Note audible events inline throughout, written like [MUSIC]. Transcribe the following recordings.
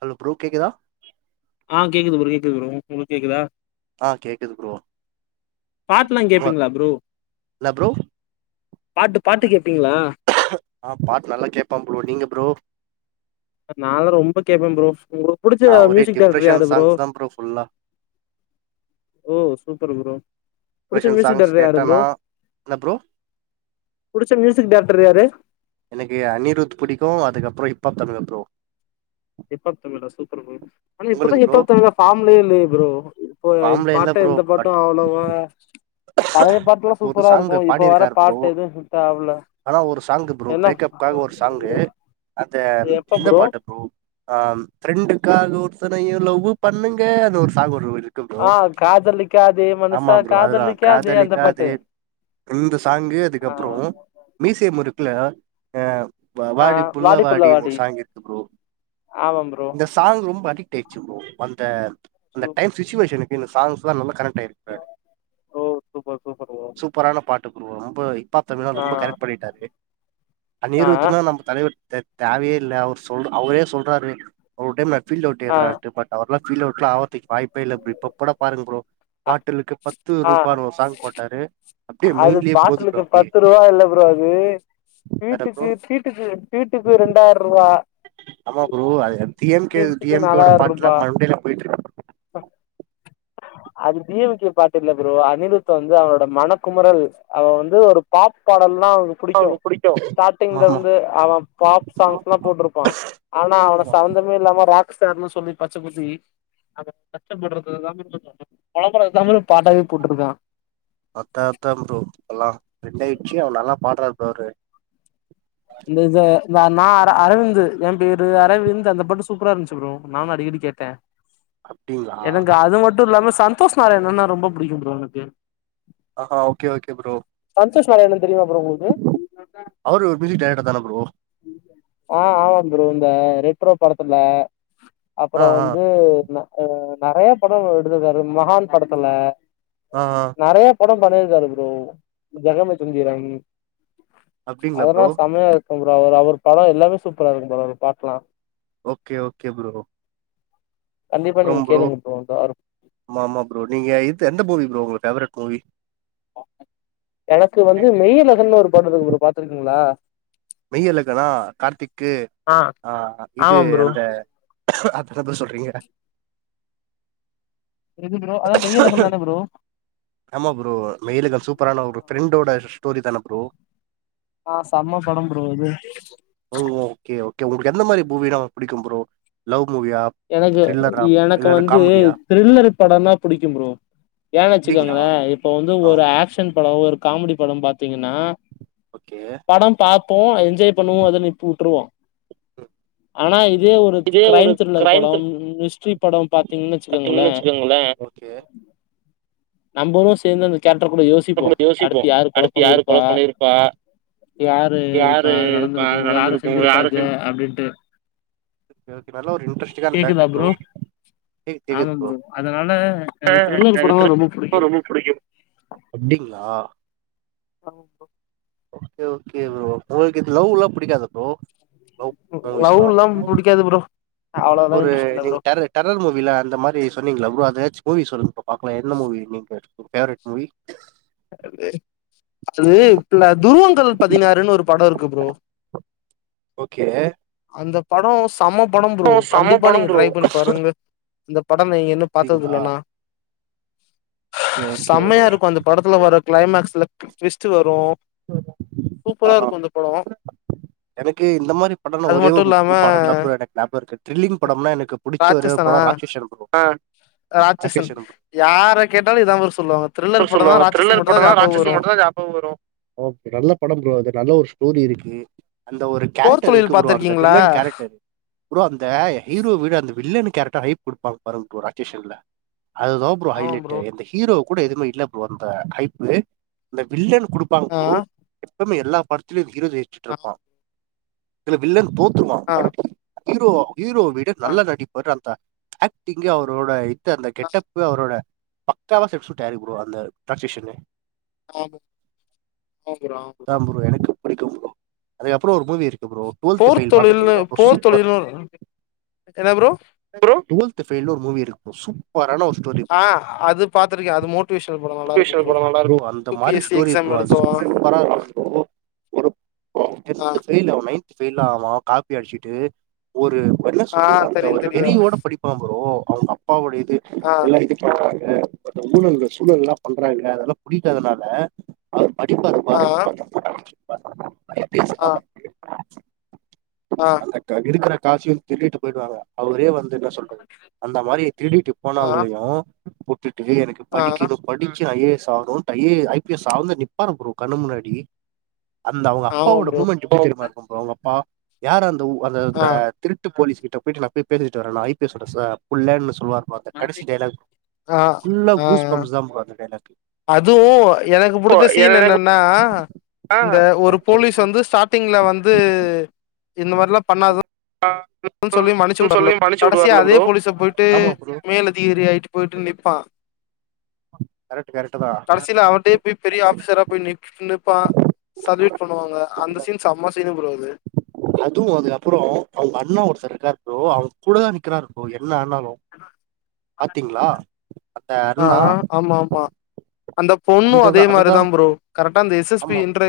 hello bro கேக்குதா ஆ கேக்குது ப்ரோ கேக்குது ப்ரோ உங்களுக்கு கேக்குதா ஆ கேக்குது ப்ரோ பாட்டுலா கேப்பீங்களா இல்ல ப்ரோ ப்ரோ பாட்டு பாட்டு கேப்பீங்ளா ஆ பாட்டு நல்லா கேப்பே ப்ரோ நீங்க ப்ரோ நானு ரொம்ப கேப்பே ப்ரோ உங்களுக்கு புடிச்ச நா ஒரே மியூசிக் டேரக்டர் டிப்ரெஷன் யாரு ப்ரோ சாங்ஸ் தா ஃபுல்லா ஓ சூப்பர் ப்ரோ புடிச்ச டிப்ரெஷன் மியூசிக் சாங்ஸ் டேரக்டர் யாரு ப்ரோ கேட்டனா என்ன ப்ரோ புடிச்ச மியூசிக் டேரக்டர் யாரு எனக்கு அனிருத் பிடிக்கு அதுக்கப்பறோ hip-hop Tamizha bro hip-hop Tamizha super bro ஆனா இப்பதா உங்களுக்கு ப்ரோ ஹிப்பாப் தமிழா பார்ம்லயே இல்லயே ப்ரோ இப்ப ஃபார்ம்ல இல்ல பாட்டு ப்ரோ எந்த பாட்டு பட் அவ்ளவா பழைய பாட்டுல்லா பட் ஒரு சூப்பரா சாங் இருக்கு இப்ப வர பாடிருக்காரு ப்ரோ பாட்டு எதுவு ஹிட் ஆவல ஆனா ஒரு சாங் ப்ரோ என்ன பிரேக்கப்காக ஒரு சாங்கு அந்த இந்த பாட்டு ப்ரோ ஆ ஃப்ரெண்டுக்காக ஒருத்தனையு லவ்வு பண்ணுங்க அந்த ஒரு சாங்கு ஒன்னு இரு ப்ரோ ஆ காதலிக்காதே ஆமா மனுஷா ப்ரோ அதுதா காதலிக்காதே அந்த பாட்டு காதலிக்காதே இந்த சாங்கு ஆ அதுக்கப்றோ மீசைய முருக்குல ஆ வாடி புள்ள வாடின்னு ஒரு சாங்கு இருக்கு ப்ரோ ஆமா ப்ரோ சாங் ரொம்ப அடிக்ட் ஆயிடுச்சு ப்ரோ அந்த அந்த சூப்பர் டைம் சுச்சுவேஷனுக்கு இந்த சாங்ஸ்ல்லா நல்லா கனெக்ட் ஆயிருக்கு ரெடி ஓ சூப்பர் சூப்பர் ப்ரோ சூப்பரான பாட்டு ப்ரோ ரொம்ப ஹிப்பாப் தமிழா ஆ ரொம்ப கனெக்ட் பண்ணிட்டாரு ஆ அனிரூத்ன்னா நம்ம தலைவர் தே தேவயே இல்ல அவர் சொல் அவரே சொல்றாரு ஒரு டைம் நா ஃபீல்ட் ஆ அவுட்ன்றாரு பட் அவர்ல்லா ஃபீல்ட் அவுட்லா ஆவுரதுக்கு வாய்ப்பே இல்ல இப்ப கூட பாருங்க ப்ரோ ஆ பாட்டுலுக்கு பத்து ஆ ரூபான்னு ஒரு சாங்க் போட்டாரு அப்டியே அது மைண்ட்லயே போது ப்ரோ பாட்டுலுக்கு அப்டியே பத்து ரூவா இல்ல ப்ரோ அது வேற ப்ரோ வீட்டுக்கு வீட்டுக்கு வீட்டுக்கு ரெண்டாயிர ரூவா ஆமா ப்ரோ அது டி எம் கே டி ரீல்ஸுக்கு எம் கேயோட நாலாயிர பாட்டுலா ரூபா மண்டேல போயிட்டு இருக்கு அது டி எம் கே பாட்டு இல்ல ப்ரோ அனிருத் வந்து அவரோட மனக் குமறல் அத வந்து ஒரு பாட்டு பாடனுன்னா அவனுக்கு புடிக்கு ஸ்டார்ட்டிங்ல ஆமா இருந்து அவே பாப் சாங்ஸ்ல்லா ஆமா போட்ருப்பா ஆனா அவன சார்ந்த எதுமே இல்லாம ராக் ஸ்டார்ன்னு சொல்லி பச்ச குத்தி பொலம்புறத தான அவே பாட்டாவே போட்ருக்கா அதா அதா ப்ரோ எல்லா டிரெண்ட் ஆயிடுச்சி ஆனா நல்லா பாடுறாரு ப்ரோ அவரு இந்த இத இந்த நா அர அரவிந்த் ஏ பேரு அரவிந்த் அந்த பாட்டு சூப்பரா இருந்துச்சு ப்ரோ நானு அடிக்கடி கேட்டே [INAUDIBLE] எனக்கு அது மட்டு இல்லாம சந்தோஷ் நாராயணன்னா ரொம்ப பிடிக்கு ப்ரோ எனக்கு ஆஹா okay okay bro Santhosh Narayanan தெரியுமா ப்ரோ உங்களுக்கு அவரு ஒரு மியூசிக் டேரெக்டர் தான ப்ரோ ஆ ஆமா ப்ரோ இந்த ரெட்ரோ படத்துல ஆ அப்பறோ ஆ வந்து நெ நெறைய படோ எடுத்திருக்காரு மகான் படத்துல ஆ ஆ நெறைய படோ பண்ணிருக்காரு ப்ரோ ஜெகமே தந்திரன் அப்டிங்களா ப்ரோ செம்மையா இருக்கு ப்ரோ அவர் அவர் படோ எல்லாமே சூப்பரா இருக்கு ப்ரோ அவரு பாட்டுலா ஓகே ஓகே ப்ரோ கண்டிப்பா நீங்க கேளுங்க ப்ரோ இந்த வாரோ ஆமா ஆமா ப்ரோ நீங்க இது எந்த மூவி ப்ரோ உங்க பேவரெட் மூவி எனக்கு வந்து மெய்யழகன்னு ஒரு படோந்துரு பாத்துருக்கீங்களா மெய்யழகனா கார்த்திக்கு ஆ இது ஆமா ப்ரோ அந்த அப்டிதா ப்ரோ சொல்றீங்க இது ப்ரோ அதா மெய்யழகன் தான ப்ரோ ஆமா ப்ரோ மெய்யழகன் சூப்பரான ஒரு ஃப்ரெண்ட்டோட ஸ்டோரி தான ப்ரோ ஆ செம்ம படோ ப்ரோ அது ஓ ஓகே ஓகே உங்களுக்கு எந்த மாதிரி பூவினா புடிக்கு ப்ரோ லவ் மூவியா எனகு த்ரில்லரா எனக்கு இல்ல வந்து காமெடியா த்ரில்லர் படம் தா புடிக்கு ப்ரோ ஏன்னு அப்டிங்களா ச்சுக்கோங்களே இப்ப வந்து ஆ ஒரு ஆக்ஷன் படம் ஒரு காமெடி படம் பாத்தீங்கன்னா ஓகே படம் பாப்போ என்ஜாய் பண்ணுவோ அதனிப் வுட்டுருவோ ஆனா இதே ஒரு க்ரைம் த்ரில்லர் கிரைம் த்ரில் படம் ஹிஸ்டரி படொ பாத்தீங்கன்னு வச்சுக்கோங்களே பாத்தீங்கன்னு வச்சுக்கோங்களே நம்பளு சேந்து அந்த கேரக்டர் கூட யோசிப்போ கூட யோசிப்போ அடுத்து யாரு கொல அடுத்து யாரு பண்ணிருப்பா கொல பண்ணிருப்பா யாரு ப யாரு இப்ப நடந்திருக்கு யாரு செஞ்சிருப்பா இத அப்டின்ட்டு எனக்கீ நல்ல ஒரு இன்ட்ரெஸ்டிங்கான ஃபேக்ட் ப்ரோ கேக் கேக்குது ஆமா ப்ரோ அதனால ஆ எனக்கு த்ரில்லர் நாங்க படம்னா ரொம்ப இப்பத ரொம்ப புடிக்கு அப்டிங்களா ஆமா ப்ரோ ஓகே ஓகே ப்ரோ ஒங்களுக்கு இது லவ் ல்லா புடிக்காதா ப்ரோ நோ நோவ் இஸ்லாம் லவ்ல்லா புடிக்காது ப்ரோ அவ்ளோலா ஒரு இன்ட்ரெஸ்ட் இல்ல நீங்க ப்ரோ டரூ டெரர் மூவில அந்த மாரி சொன்னிங்கள்ல லவ்ஆதச் மூவி சொல்லுங்க ப்ரோ பாக்கலா என்ன மூவி நீங்க ஃபேவரைட் மூவி நல்லது அது நா துருவங்கள் பதினாறுன்னு ஒரு படம் இருக்கு ப்ரோ ஓகே அந்த படம் சம்ம படம் ப்ரோ செம கண்டிப்பா படம் நீங்க ப்ரோ ட்ரை பண்ணி பாருங்க இந்த படம் நீங்க இன்னு பாத்தது அப்டிங்களா இல்லனா ஓகே ஓகே ப்ரோ செம்மையாருக்குஅந்த படத்துல வர கிளைமாக்ஸ்ல ட்விஸ்ட் வரு ஆஹா சூப்பராருக்கு அந்த படோ எனக்கு இந்த மாரி படன்னா அது ஒரே மட்டு இல்லாம ஒரு படம் தா ப்ரோ எனக்கு ஞாபம் இருக்கு த்ரில்லிங் படம்னா எனக்கு புடிச்ச ஒரே ஒரு படோ ராட்சசன் படம் ஆ ராட்சஷன் யார கேட்டாலும் இதா ப்ரோ சொல்லுவாங்க த்ரில்லர் படோனா ராட்சஷன் படோ தா ஞாபகம் வரு ஸ்டோரி ஆபோ வரு ஒ நல்ல படோ ப்ரோ அது நல்ல ஒரு ஸ்டோரி இருக்கு அந்த ஒரு கேரக்டர் ருக்கு போர்த்தொழில் ப்ரோ அந்த பாத்திருக்கீங்களா வில்லன் கேரக்டர் ப்ரோ அந்த ஹீரோ விட அந்த வில்லன் கேரக்டர் ஹைப் கொடுப்பாங் பாருங்க ப்ரோ அகேஷன்ல அதுதா ப்ரோ ஹைலைட்டே இந்த ஹீரோ கூட எதுவுமே இல்ல ப்ரோ அந்த ஹைப்பு இந்த வில்லன் குடுப் பாங்க ஆ ப்ரோ எப்பமே எல்லா படத்திலயு ஹீரோ ஆ ஜெயிச்சுட்டுருப்பா இதுல வில்லன் தோத் துவா ஆ பட் ஹீரோ ஹீரோவ விட ஆமா நல்ல நடிப்பாரு அந்த ஆக்டிங்கு அவரோட அடுத் அந்த கெட்டப்பு அவரோட பக்காவா சப்ஷ்டியூட் ஆயிருக்கு ப்ரோ அந்த ராட்செஷன்னு ஆம் ஆ ப்ரோ அதா ப்ரோ எனக்கு புடிக்கு ப்ரோ அதுகப்றோ ஒரு மூவி இருக் ப்ரோ டுவல்த் போர் ஃபெயில் தொழில்னு பாத்ருக்கீங்களா ப்ரோ போர் சூப்பர் தொழில்னு ஒரு என்ன ப்ரோ டுவல்த் ஃபெயில்னு ஒரு மூவி இருக்கு ப்ரோ சூப்பரான ஒரு ஸ்டோரி ஆ அது பாத்துருக்கே அது மோட்டிவேஷனல் படம் நல்லா இருக்கும் ப்ரோ அந்த யு பி மாரி S C story exam bro அது எழுதுவா [UNINTELLIGIBLE] சூப்பரா இருக்கு ப்ரோ ஒரு ஆ டென்த் ஃபெயில் அவன் நைன்த் ஃபெயில்லா ஆவான் காப்பி அடிச்சிட்டு ஒரு என்ன ஆ சொல்றது அந்த தெரியு ஒரு தெரியு வெறியோடே படிப் ஆமா ப்ரோ அவங்க அப்பாவுடைய இது ஆ எல்லா இதுக்கு ஆ ஊழல்கள் சூழல்லா பண்றாங்க அதெல்லா பிடிக்காதனால அவர் படிப்பாரு ஆ பாரு [INAUDIBLE] ஆ ஆ இருக்கற காசையும் திருட்டிட்டு போயிடுவாங்க அவரே வந்து என்ன சொல் அந்த மாரி திருடிட்டு ஆ போனவங்களையும் உட்டுட்டு எனக்கு ஆ படிக்கணு படிச்சி ஐ ஏ எஸ் ஆணும் I A I P S ஆ வந்து நிப்பாரு ப்ரோ கண்ணு முன்னாடி அந்த அவுங்க ஆமா அப்பாவோட ப்ரோ மூமெண்ட்டு எப்டி தெரிமா இருக்கும் ப்ரோ அவுங்க அப்பா யார் அந்த ஓ அந்த ஆ அந்த திருட்டு போலீஸ் கிட்ட போயிட்டு நா போய் பேசிட்டு வரேன் நா ஐ பி எஸோட ச புள்ளன்னு சொல்வா பாத்தேன் கடசி டைலாக் ஆ புல்லா ஆ கூஸ் பம்ஸ் தா ப்ரோ அந்த டைலாக்கு அதுவு எனக்கு ப்ரோ புடிச்ச சீன் எனக்கு என்னன்னா ஆ இந்த ஒரு ஆ சொல்லுங்க போலீஸ் வந்து ஸ்டாட்டிங்ல வந்து இந்த மாரிலா பண்ணாத ஆ சொல்லி மன்னிச்சு வுடும்ல்ல கடசியா அதே போலீஸ போயிட்டு ஆமா ப்ரோ மேல அதிகாரி ஆயிட்டு போயிட்டு நிப்பான் கரெக்ட் கரெக்ட் தா கடசியில அவர்டயே போய் பெரிய ஆபீஸரா நிக் நின்னுப்பான் சல்யூட் பண்ணுவாங்க அந்த சீன் செம்மா சீனு ப்ரோ அது அதுவும் அதுக்கப்பறம் அவுங்க அண்ணன் ஒருத்தர் இருக்காரு ப்ரோ அவரு கூட தா நிக்கராரு இப்போ என்ன ஆனாலும் பாத்தீங்களா அந்த ஆ அண்ணா ஆ ஆமா ஆமா அந்த பொண்ணும் அந்ததா அதே மாரி அதுதா தா ப்ரோ கரெக்டா அந்த எஸ் எஸ் பி ஆமா இன்டர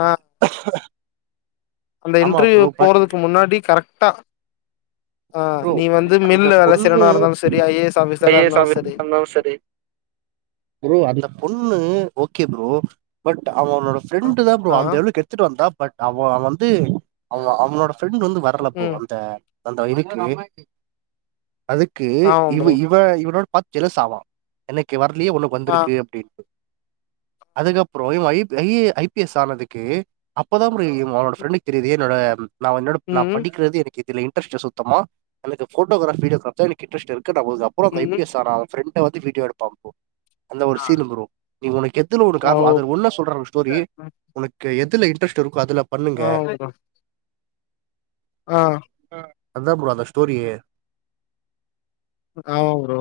ஆ அந்த ஆமா இன்டர்வியூ ப்ரோ பட் போறதுக்கு முன்னாடி கரெக்டா ஆ ப்ரோ நீ வந்து அந்த மில்ல வேல பொண்ணு செய்றவனா இருந்தாலு சரி ஐ ஏ எஸ் ஆஃபிசரா இருந்தாலு சரி [UNINTELLIGIBLE] ப்ரோ அந்த பொண்ணு ஓகே ப்ரோ பட் அவனோட ஆ ஃப்ரெண்ட் தா ப்ரோ ஆ அந்த அளவுக்கு எடுத்துட்டு வந்தா பட் அவோ வந்து அவ அவனோடே ஃப்ரெண்ட் வந்து வரல ப்ரோ ம் அந்த அந்த இதுக்கு அதுக் கு ஆமா இவ ப்ரோ இவ இவனோட பாத்து பாத்து ஜெலஸ் ஆவான் எனனைக்கு வரலயே உனக்கு ஆ வந்துருக்க அப்டின்னு அதுக்கப்பறம் இவன் I P I A I P S ஆனதுக்கு அப்பதா ப்ரோ இவன் அவனோட ஃரெண்டக்கு தெரிது என்னோட நா என்னோட நா ம் படிக்கறது எனக்கு இதுல இன்ட்ரெஸ்ல்ல சுத் தமா எனக்கு போட்டோகிராஃப் வீடியோகிராஃப் தா எனக்கு இன்ரஸ்ட் இருக்குன்ன போது அப்பறம் ஐ ம் பி எஸ் ஆன அவன் ஃப்ரெண்ட் வந்து வீடியோ எடுப்பான் இப்போ அந்த ஒரு சீனு ப்ரோ நீ உனக்கு எத்தன ஒரு ஓ காரணம் அதுல ஒண்ணா சொல்றங்க ஸ்டோரி உனக்கு எதுல இன்ட்ரஸ்ட் இருக்கோ அதுல பண்ணுங்க ஆ ஓகே தா ஆ அதா ப்ரோ அந்த ஸ்டோரியே ஆமா ப்ரோ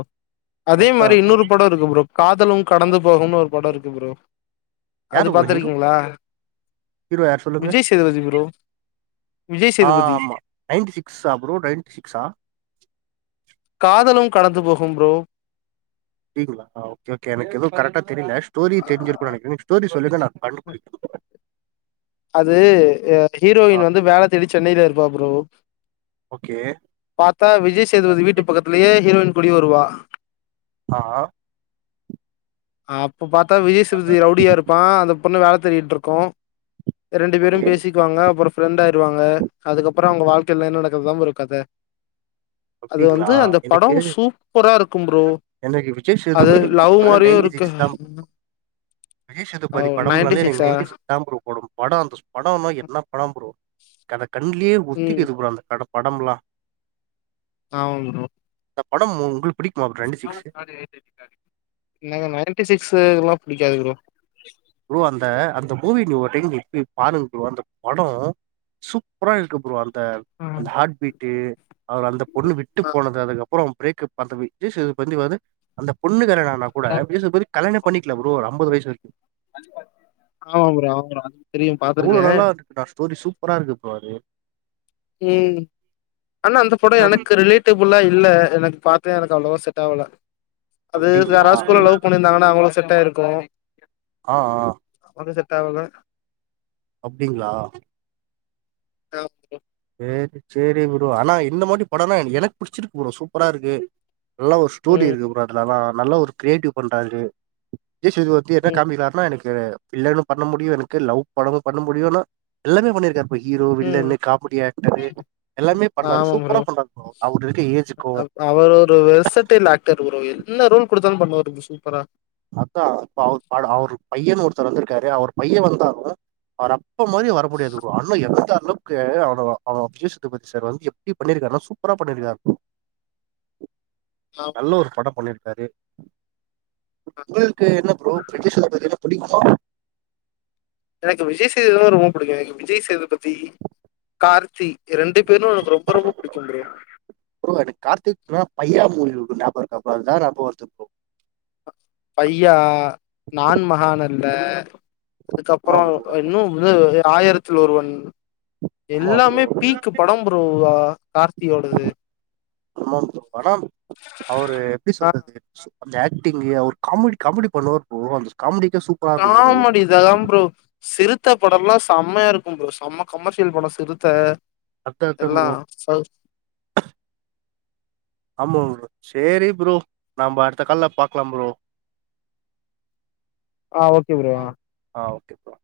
அதே மாரி அதான் ப்ரோ இன்னொரு பட இருக்கு ப்ரோ காதலும் கடந்து போகும்னு ஒரு படம் இருக்கு ப்ரோ யாரு அது ப்ரோ ஹீரோ பாத்ருக்கீங்களா ஹீரோ யார் சொல்லுங்க விஜய் சேதுபதி ப்ரோ விஜய் ஆ சேதுபதி ஆமா நைன்டி சிக்ஸா ப்ரோ நைன்டி சிக்ஸா காதலும் கடந்து போகும் ப்ரோ டீகுள்ளா ஆ ஓகே ஒகே எனக்கு எதும் கரெக்டா தெரில ஸ்டோரி தெரிஞ்சிருக்கு நெனக்கிற நீங் ஸ்டோரி சொல்லுங்க நா கண்டுபுடிக் அது ஹீரோயின் வந்து வேல தேடி சென்னையில இருப்பா ப்ரோ ஓகே பாத்தா விஜய் சேதுபதி வீட்டு பக்கத்துலயே ஹீரோயின் குடி வருவா ஆ அப்ப பாத்தா விஜய்சேத்பதி ரவுடியா இருப்பா அந்த பொண்ணு வேல தேடிகிட்ருக்கூ ரெண்டு பேரும் ஓகே பேசிக் க்குவாங்க அப்பறொ ஃப்ரெண்ட் ஆயிருவாங்க அதுக்கப்பற அவுங்க வாழ்க்கையில என்ன நடக்குதுதா ப்ரோ கத அது அப்படிங்களா வந்து அந்த படொ எனக்கு சூப்பரா இருக்கும் ப்ரோ அது லவ் மாரியு இருக்கு தாம் ஓ விஜய்சேதுபதி படம்னாலே எனக்கு சிக்ஸா நைன்டி சிக்ஸ் அதான் ப்ரோ படொ படொ அந்த ஸ் படொ என்னா படொ ப்ரோ கண கண்லயே ம் ஒத்திக்குது ப்ரோ அந்த படொ படம்பில்லா ஆமா ப்ரோ அந்த படம் உங்களுக்கு பிடிக்குமா ப்ரோ நைன்டி சிக்ஸு எனக்கு நைன்டி சிக்ஸு எல்லாம் புடிக்காது ப்ரோ ப்ரோ அந்த அந்த மூவி நீ ஒரு டைம் நீ போய் பாருங் ப்ரோ அந்த படொ சூப்பரா இருக்கு ப்ரோ அந்த ஆமா அந்த ஹாட் பீட்டு அவரு அந்த பொண்ணு விட்டு போனது அதுக்கப்புறம் பிரேக்கப் அந்த விஜய் சேதுபதி வந்து அந்த பொண்ணு தானடா ஆனா கூட ப்ரோ விஜய் சேதுபதி கல்யாணம் பண்ணிக்ல ப்ரோ ஒரு அம்பது வயசு வரைக்கூ [INAUDIBLE] ஆமா ப்ரோ ஆமா எவ்ளோ நல்லா இருக்குடா ஸ்டோரி சூப்பரா இருக்கு ப்ரோ அது ஏய் ஆனா அந்த படொ எனக்கு ரிலேட் டபுலா இல்ல எனக்கு பாத்த எனக்கு அவ்ளவா செட் ஆவுல அது அப்படிங்களா யாராவ்து ஸ்கூல்ல லவ் பண்ணி ருந்தாங்கண்ணா அவுங்களுக்கு செட் ஆயிருக்கூ ஆ ஆ பாத்த செட்டாவுல அப்டிங்ளா ஆ ப்ரோ சேரி சேரி ப்ரோ ஆனா இந்த மாரி படொன்னா எனக்கு புடிச்சிருக்கு ப்ரோ சூப்பரா இருக்கு நல்ல ஒரு ஸ்டோரி ம் இருக்கு ப்ரோ அதுலெல்லா நல்லா ஒரு கிரியேட்டிவ் பண்றாரு விஜய் சேதுபதி என்ன ம் காமிக்குறாருன்னா எனக் இங்கரு வில்லனும் பண்ண முடியு எனக்கு லவ் படமு பண்ண முடியுனா எல்லாமே பண்ணிருக்காருப்ப ஹீரோ ம் வில்லனு கா மிடி ஆக்டரு எல்லாமே பண்றாரு ஆமா சூப்பரா பண்றாரு ப்ரோ அவுரு இருக்க ஏஜ்க்கூ அவர் ஒரு வெசட்டேல் ஆக்டர் ப்ரோ என்ன ரோல் குடுத்தாலும் பண்ணுவாரு சூப்பரா பாத்தா ப அவுர் அவருடைய அவுரு பையன் ஒருத்தர் வந்திருக்காரு அவர் பைய வந்தாலு அவர் அப்பா மாரி வர முடியாது ப்ரோ அண்ண [UNINTELLIGIBLE] கே அவ அவ அக்யூஸ்ட் பதி சார் வந்து எப்டி பண்ணிருக்கானா சூப்பரா பண்ணிருக்கார் [INAUDIBLE] ஆம் நல்ல ஒரு படம் பண்ணிருக்காரு உங்களுக்கு என்ன ப்ரோ விஜய் சேதுபதின்னா புடிக்குமா எனக்கு விஜய் சேதுபதி தா ரொம்ப புடிக்கு எனக்கு விஜய் சேதுபதி கார்த்தி ரெண்டு பேரு எனக்கு ரொம்ப ரொம்ப புடிக்கும் ப்ரோ ப்ரோ எனக்கு கார்த்திக் மூ பையா மூவினு ஒன்னு ஞாபகம் இருக்கா ப்ரோ அதுதான் நாபக வர்து ப்ரோ பையா நான் மகான் அல்ல ஆமா அதுக்கப்றோ ப்ரோ இன்னு இன்னொரு வந்து ஆயிரத்தில் ஒருவன் ஆமா ப்ரோ எல்லாமே பீக்கு படோ ப்ரோ வா கார்த்தியோடது ஆமா ப்ரோ படம் அவ்ரு எப்டி ஆ சொல்றது அந்த ஆக்டிங்கு அவுர் காமடி காமடி பண்ணுவாரு ப்ரோ அந்த காம்டிக்கா சூ காமடிந்ததா ப்ரோ சிறுத்த படம்ல்லா செம்மயாருக்கு ப்ரோ செம்ம கமர்ஷியல் படோ சிறுத்த அத்த அத்த எல்லா ப்ரோ ச ஆமா ப்ரோ சேரி ப்ரோ நம்ப அடுத்த கால்ல பாக்லா ப்ரோ ஆ ஓகே ப்ரோ ஆ ஆ ஓகேப்பா